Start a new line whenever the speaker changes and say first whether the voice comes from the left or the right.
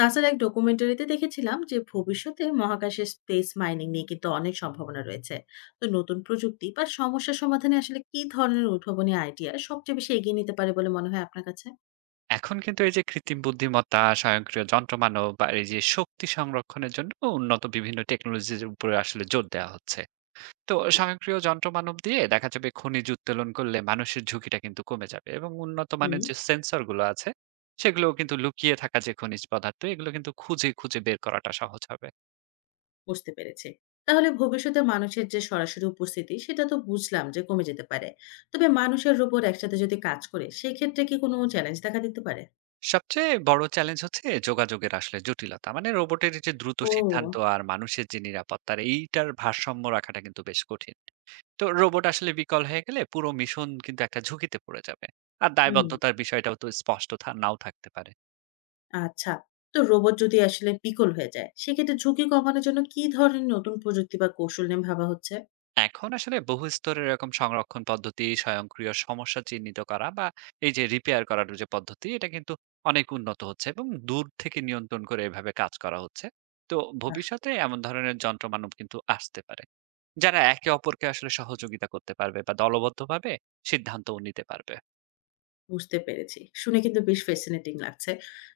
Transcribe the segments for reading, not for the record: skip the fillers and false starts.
left: নাসার এক ডকুমেন্টারিতে দেখেছিলাম যে ভবিষ্যতে মহাকাশে স্পেস মাইনিং নিয়ে কিন্তু অনেক সম্ভাবনা রয়েছে। তো নতুন প্রযুক্তি বা সমস্যা সমাধানে আসলে কি ধরনের উদ্ভাবনী আইডিয়া সবচেয়ে বেশি এগিয়ে নিতে পারে বলে মনে হয় আপনার কাছে?
right: এখন কিন্তু এই যে কৃত্রিম বুদ্ধিমত্তা, স্বয়ংক্রিয় যন্ত্রমানব বা এই যে শক্তি সংরক্ষণের জন্য উন্নত বিভিন্ন টেকনোলজির উপরে আসলে জোর দেওয়া হচ্ছে। তো
left: জি।
right: স্বয়ংক্রিয় যন্ত্রমানব দিয়ে দেখা যাবে খনিজ উত্তোলন করলে মানুষের ঝুঁকিটা কিন্তু কমে যাবে এবং উন্নত
left: হুম।
right: মানের যে সেন্সর গুলো আছে সেগুলোও কিন্তু লুকিয়ে থাকা যে খনিজ পদার্থ এগুলো কিন্তু খুঁজে, খুঁজে বের করাটা সহজ হবে।
left: বুঝতে পেরেছি। তাহলে ভবিষ্যতে মানুষের যে সরাসরি উপস্থিতি সেটা তো বুঝলাম যে কমে যেতে পারে। তবে মানুষের উপর একসাথে যদি কাজ করে সেক্ষেত্রে কি কোনো চ্যালেঞ্জ দেখা দিতে পারে?
right: সবচেয়ে বড় চ্যালেঞ্জ হচ্ছে যোগাযোগের আসলে জটিলতা। মানে রোবটের যে দ্রুত
left: ও।
right: সিদ্ধান্ত আর মানুষের যে নিরাপত্তার এইটার ভারসাম্য রাখাটা কিন্তু বেশ কঠিন। তো রোবট আসলে বিকল হয়ে গেলে পুরো মিশন কিন্তু একটা ঝুঁকিতে পড়ে যাবে। আর
left: হুম।
right: দায়বদ্ধতার বিষয়টাও তো স্পষ্ট নাও থাকতে পারে।
left: আচ্ছা। তো রোবট যদি আসলে বিকল হয়ে যায়, সেক্ষেত্রে ঝুঁকি কমানোর জন্য কি ধরনের নতুন প্রযুক্তি বা কৌশল নিয়ে ভাবা হচ্ছে?
right: এখন আসলে বহু স্তরের এরকম সংরক্ষণ পদ্ধতি, স্বয়ংক্রিয় সমস্যা চিহ্নিত করা বা এই যে রিপেয়ার করার যে পদ্ধতি এটা কিন্তু অনেক উন্নত হচ্ছে এবং দূর থেকে নিয়ন্ত্রণ করে এভাবে কাজ করা হচ্ছে। তো
left: বাহ!
right: ভবিষ্যতে এমন ধরনের যন্ত্রমানব কিন্তু আসতে পারে যারা একে অপরকে আসলে সহযোগিতা করতে পারবে বা দলবদ্ধভাবে সিদ্ধান্তও নিতে পারবে।
left: বুঝতে পেরেছি। শুনে কিন্তু বেশ ফ্যাসিনেটিং লাগছে।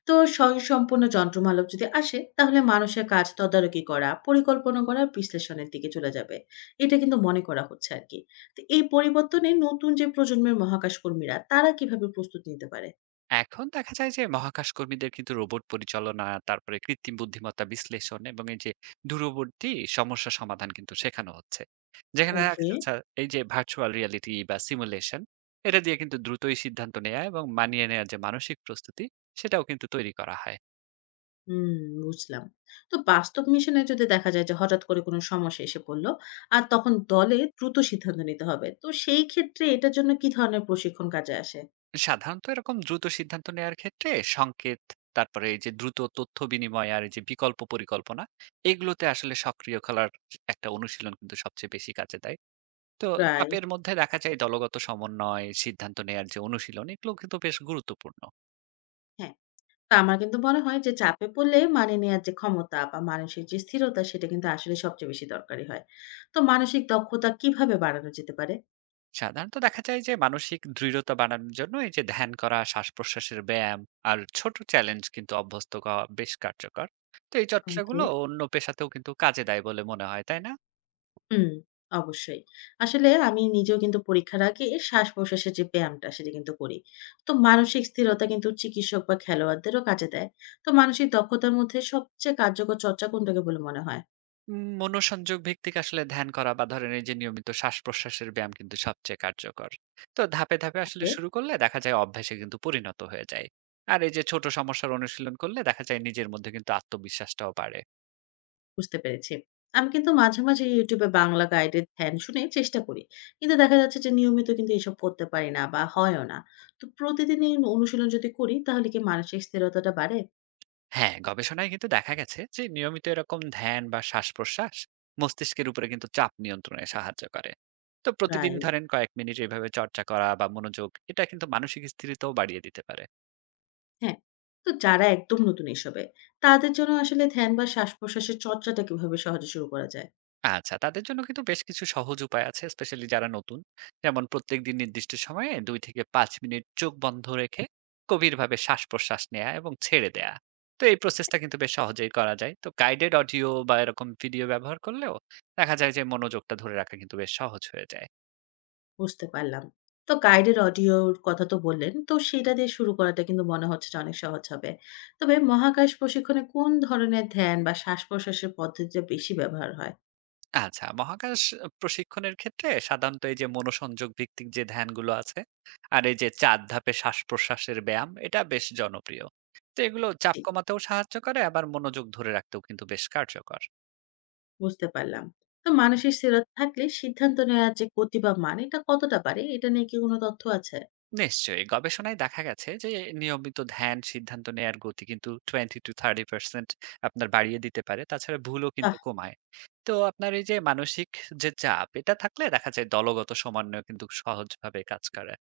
left: তো স্বয়ংসম্পূর্ণ যন্ত্রমানব যদি আসে, তাহলে মানুষের কাজ তদারকি করা, পরিকল্পনা করা, বিশ্লেষণের দিকে চলে যাবে। এটা কিন্তু মনে করা হচ্ছে আরকি। তো এই পরিবর্তনে নতুন যে প্রজন্মের মহাকাশ কর্মীরা, তারা কিভাবে প্রস্তুতি নিতে পারে?
right: এখন দেখা যায় যে মহাকাশ কর্মীদের কিন্তু রোবট পরিচালনা, তারপরে কৃত্রিম বুদ্ধিমত্তা বিশ্লেষণ এবং এই যে দূরবর্তী সমস্যা সমাধান কিন্তু শেখানো হচ্ছে, যেখানে দেখা
left: ওকে।
right: যাচ্ছে এই যে ভার্চুয়াল রিয়ালিটি বা সিমুলেশন এটা দিয়ে কিন্তু দ্রুতই সিদ্ধান্ত নেওয়া এবং মানিয়ে নেওয়ার যে মানসিক প্রস্তুতি সেটাও কিন্তু তৈরি করা হয়।
left: হুম, বুঝলাম। তো বাস্তব মিশনে যদি দেখা যায় যে হঠাৎ করে কোনো সমস্যা এসে পড়ল, আর তখন দলে দ্রুত সিদ্ধান্ত নিতে হবে। তো সেই ক্ষেত্রে এটার জন্য কি ধরনের প্রশিক্ষণ কাজে আসে?
right: সাধারণত এরকম দ্রুত সিদ্ধান্ত নেওয়ার ক্ষেত্রে সংকেত, তারপরে এই যে দ্রুত তথ্য বিনিময় আর এই যে বিকল্প পরিকল্পনা এগুলোতে আসলে সক্রিয় খেলার একটা অনুশীলন কিন্তু সবচেয়ে বেশি কাজে দেয়। তো
left: রাইট,
right: চাপের মধ্যে দেখা যায় দলগত সমন্বয়, সিদ্ধান্ত নেয়ার যে অনুশীলন, এগুলো কিন্তু বেশ গুরুত্বপূর্ণ।
left: হ্যাঁ। তো আমার কিন্তু মনে হয় যে চাপে পড়লে মানিয়ে নেয়ার যে ক্ষমতা বা মানসিক যে স্থিরতা সেটা কিন্তু আসলে সবচেয়ে বেশি দরকারি হয়। তো মানসিক দক্ষতা কিভাবে বাড়ানো যেতে পারে?
right: সাধারণত দেখা যায় যে মানসিক দৃঢ়তা বাড়ানোর জন্য এই যে ধ্যান করা, শ্বাসপ্রশ্বাসের ব্যায়াম আর ছোট চ্যালেঞ্জ কিন্তু অভ্যস্ত করা বেশ কার্যকর। তো এই
left: ওকে।
right: চর্চাগুলো অন্য পেশাতেও কিন্তু কাজে দেয় বলে মনে হয়, তাই না?
left: হুম, অবশ্যই। আসলে আমি নিজেও কিন্তু পরীক্ষার আগে শ্বাস-প্রশ্বাসের যে ব্যায়ামটা সেটা কিন্তু করি। তো মানসিক স্থিরতা কিন্তু চিকিৎসক বা খেলোয়াড়দেরও কাজে দেয়। তো মানসিক দক্ষতার মধ্যে সবচেয়ে কার্যকর চর্চা কোনটাকে বলে মনে হয়?
right: মনোসংযোগ ভিত্তিক আসলে ধ্যান করা বা ধরেন এই যে নিয়মিত শ্বাস-প্রশ্বাসের ব্যায়াম কিন্তু সবচেয়ে কার্যকর। তো ধাপে, ধাপে আসলে
left: ওকে,
right: শুরু করলে দেখা যায় অভ্যাসে কিন্তু পরিণত হয়ে যায়। আর এই যে ছোট সমস্যার অনুশীলন করলে দেখা যায় নিজের মধ্যে কিন্তু আত্মবিশ্বাসটাও বাড়ে।
left: বুঝতে পেরেছি। আমি কিন্তু মাঝে মাঝে YouTube এ বাংলা গাইডের ধ্যান শুনে চেষ্টা করি। কিন্তু দেখা যাচ্ছে যে নিয়মিত কিন্তু এসব করতে পারি না বা হয়ও না। তো প্রতিদিন এই অনুশীলন যদি করি তাহলে কি মানসিক স্থিরতাটা বাড়ে?
right: হ্যাঁ, গবেষণায় কিন্তু দেখা গেছে যে নিয়মিত এরকম ধ্যান বা শ্বাস-প্রশ্বাস মস্তিষ্কের উপরে কিন্তু চাপ নিয়ন্ত্রণে সাহায্য করে। তো প্রতিদিন
left: রাইট।
right: ধরেন কয়েক মিনিট এভাবে চর্চা করা বা মনোযোগ, এটা কিন্তু মানসিক স্থিরতাও বাড়িয়ে দিতে পারে।
left: হ্যাঁ, তো যারা একদম নতুন এসবে, তাদের জন্য আসলে ধ্যান বা শ্বাস-প্রশ্বাসের চর্চাটা কিভাবে সহজে শুরু করা যায়?
right: আচ্ছা, তাদের জন্য কিন্তু বেশ কিছু সহজ উপায় আছে, স্পেশালি যারা নতুন। যেমন প্রত্যেকদিন নির্দিষ্ট সময়ে ২ থেকে ৫ মিনিট চোখ বন্ধ রেখে গভীরভাবে শ্বাস-প্রশ্বাস নেয়া এবং ছেড়ে দেয়া। তো এই প্রসেসটা কিন্তু বেশ সহজেই করা যায়। তো গাইডেড অডিও বা এরকম ভিডিও ব্যবহার করলেও দেখা যায় যে মনোযোগটা ধরে রাখা কিন্তু বেশ সহজ হয়ে যায়।
left: বুঝতে পারলাম। তো গাইডের অডিওর কথা তো বললেন, তো সেটা দিয়ে শুরু করাটা কিন্তু মনে হচ্ছে যে অনেক সহজ হবে। তবে মহাকাশ প্রশিক্ষণে কোন ধরনের ধ্যান বা শ্বাস-প্রশ্বাসের পদ্ধতিটা বেশি ব্যবহার হয়?
right: আচ্ছা, মহাকাশ প্রশিক্ষণের ক্ষেত্রে সাধারণত এই যে মনোসংযোগ ভিত্তিক যে ধ্যানগুলো আছে, আর এই যে ৪ ধাপে শ্বাস-প্রশ্বাসের ব্যায়াম, এটা বেশ জনপ্রিয়। তো এগুলো চাপ
left: জি,
right: কমাতেও সাহায্য করে, আবার মনোযোগ ধরে রাখতেও কিন্তু বেশ কার্যকর।
left: বুঝতে পারলাম। তো মানসিক স্থিরতা থাকলে সিদ্ধান্ত নেওয়ার যে গতি বা মান, এটা কতটা বাড়ে? এটা নিয়ে কি কোনো তথ্য আছে?
right: নিশ্চয়ই গবেষণায় দেখা গেছে যে নিয়মিত ধ্যান সিদ্ধান্ত নেয়ার গতি কিন্তু 20-30% আপনার বাড়িয়ে দিতে পারে। তাছাড়া ভুলও কিন্তু
left: বাহ!
right: কমায়। তো আপনার এই যে মানসিক যে চাপ এটা থাকলে দেখা যায় দলগত সমন্বয় কিন্তু সহজভাবে কাজ করে।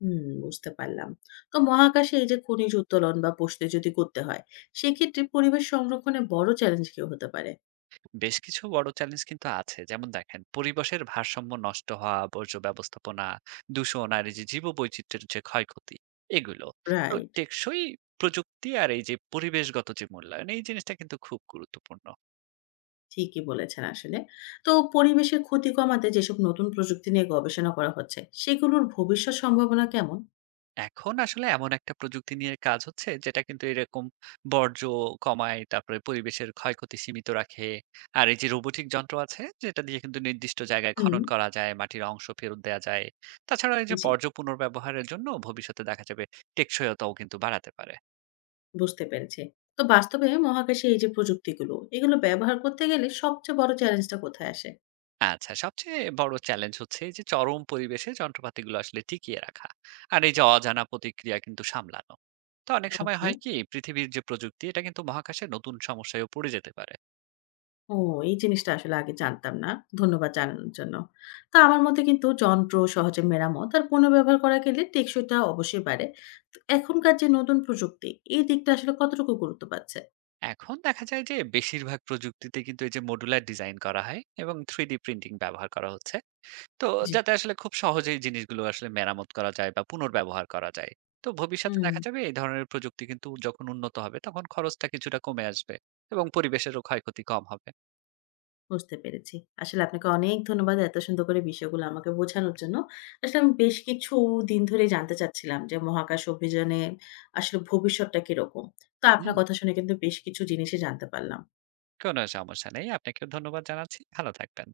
left: হুম, বুঝতে পারলাম। তো মহাকাশে এই যে খনিজ উত্তোলন বা পুষতে যদি করতে হয়, সেক্ষেত্রে পরিবেশ সংরক্ষণে বড় চ্যালেঞ্জ কি হতে পারে?
right: বেশ কিছু বড় চ্যালেঞ্জ কিন্তু আছে, যেমন দেখেন পরিবেশের ভারসাম্য নষ্ট হওয়া, বর্জ্য ব্যবস্থাপনা, দূষণ আর এই যে জীববৈচিত্র্যের যে ক্ষয়ক্ষতি, এগুলো। তো
left: রাইট,
right: টেকসই প্রযুক্তি আর এই যে পরিবেশগত যে মূল্যায়ন, এই জিনিসটা কিন্তু খুব গুরুত্বপূর্ণ।
left: ঠিকই বলেছেন আসলে। তো পরিবেশের ক্ষতি কমাতে যেসব নতুন প্রযুক্তি নিয়ে গবেষণা করা হচ্ছে, সেগুলোর ভবিষ্যৎ সম্ভাবনা কেমন?
right: এখন আসলে এমন একটা প্রযুক্তি নিয়ে কাজ হচ্ছে যেটা কিন্তু এরকম বর্জ্য কমায়, তারপরে পরিবেশের ক্ষয়ক্ষতি সীমিত রাখে। আর এই যে রোবোটিক যন্ত্র আছে যেটা দিয়ে কিন্তু নির্দিষ্ট জায়গায়
left: হুম,
right: খনন করা যায়, মাটির অংশ ফেরত দেয়া যায়। তাছাড়া এই যে
left: জি,
right: বর্জ্য পুনর্ব্যবহারের জন্য ভবিষ্যতে দেখা যাবে টেকসইতাও কিন্তু বাড়াতে পারে।
left: বুঝতে পেরেছি। তো বাস্তবে মহাকাশে এই যে প্রযুক্তিগুলো, এগুলো ব্যবহার করতে গেলে সবচেয়ে বড় চ্যালেঞ্জটা কোথায় আসে?
right: আচ্ছা, সবচেয়ে বড় চ্যালেঞ্জ হচ্ছে এই যে চরম পরিবেশে যন্ত্রপাতিগুলো আসলে টিকিয়ে রাখা। আর এই যে অজানা প্রতিক্রিয়া কিন্তু সামলানো। তো অনেক সময়
left: ওকে।
right: হয় কি পৃথিবীর যে প্রযুক্তি এটা কিন্তু মহাকাশে নতুন সমস্যায়ও পড়ে যেতে পারে।
left: ও এই জিনিসটা আসলে আগে জানতাম না। ধন্যবাদ জানানোর জন্য। তো আমার মতে কিন্তু যন্ত্র সহজে মেরামত আর পুনর্ব্যবহার করা গেলে টেকসইটা অবশ্যই বাড়ে। তো এখনকার যে নতুন প্রযুক্তি এই দিকটা আসলে কতটুকু গুরুত্ব পাচ্ছে?
right: এখন দেখা যায় যে বেশিরভাগ প্রযুক্তিতে কিন্তু এই যে মডুলার ডিজাইন করা হয় এবং 3D প্রিন্টিং ব্যবহার করা হচ্ছে, তো
left: জি।
right: যাতে আসলে খুব সহজেই জিনিসগুলো আসলে মেরামত করা যায় বা পুনর্ব্যবহার করা যায়। তো ভবিষ্যতে
left: হুম,
right: দেখা যাবে এই ধরনের প্রযুক্তি কিন্তু যখন উন্নত হবে তখন খরচটা কিছুটা কমে আসবে এবং পরিবেশেরও ক্ষয়ক্ষতি কম হবে।
left: বুঝতে পেরেছি। আসলে আপনাকে অনেক ধন্যবাদ এত সুন্দর করে বিষয়গুলো আমাকে বোঝানোর জন্য। আসলে আমি বেশ কিছুদিন ধরেই জানতে চাচ্ছিলাম যে মহাকাশ অভিযানে আসলে ভবিষ্যৎটা কিরকম? তো আপনার
right: হুম,
left: কথা শুনে কিন্তু বেশ কিছু জিনিসই জানতে পারলাম।
right: কোনো সমস্যা নেই। আপনাকেও ধন্যবাদ জানাচ্ছি, ভালো থাকবেন।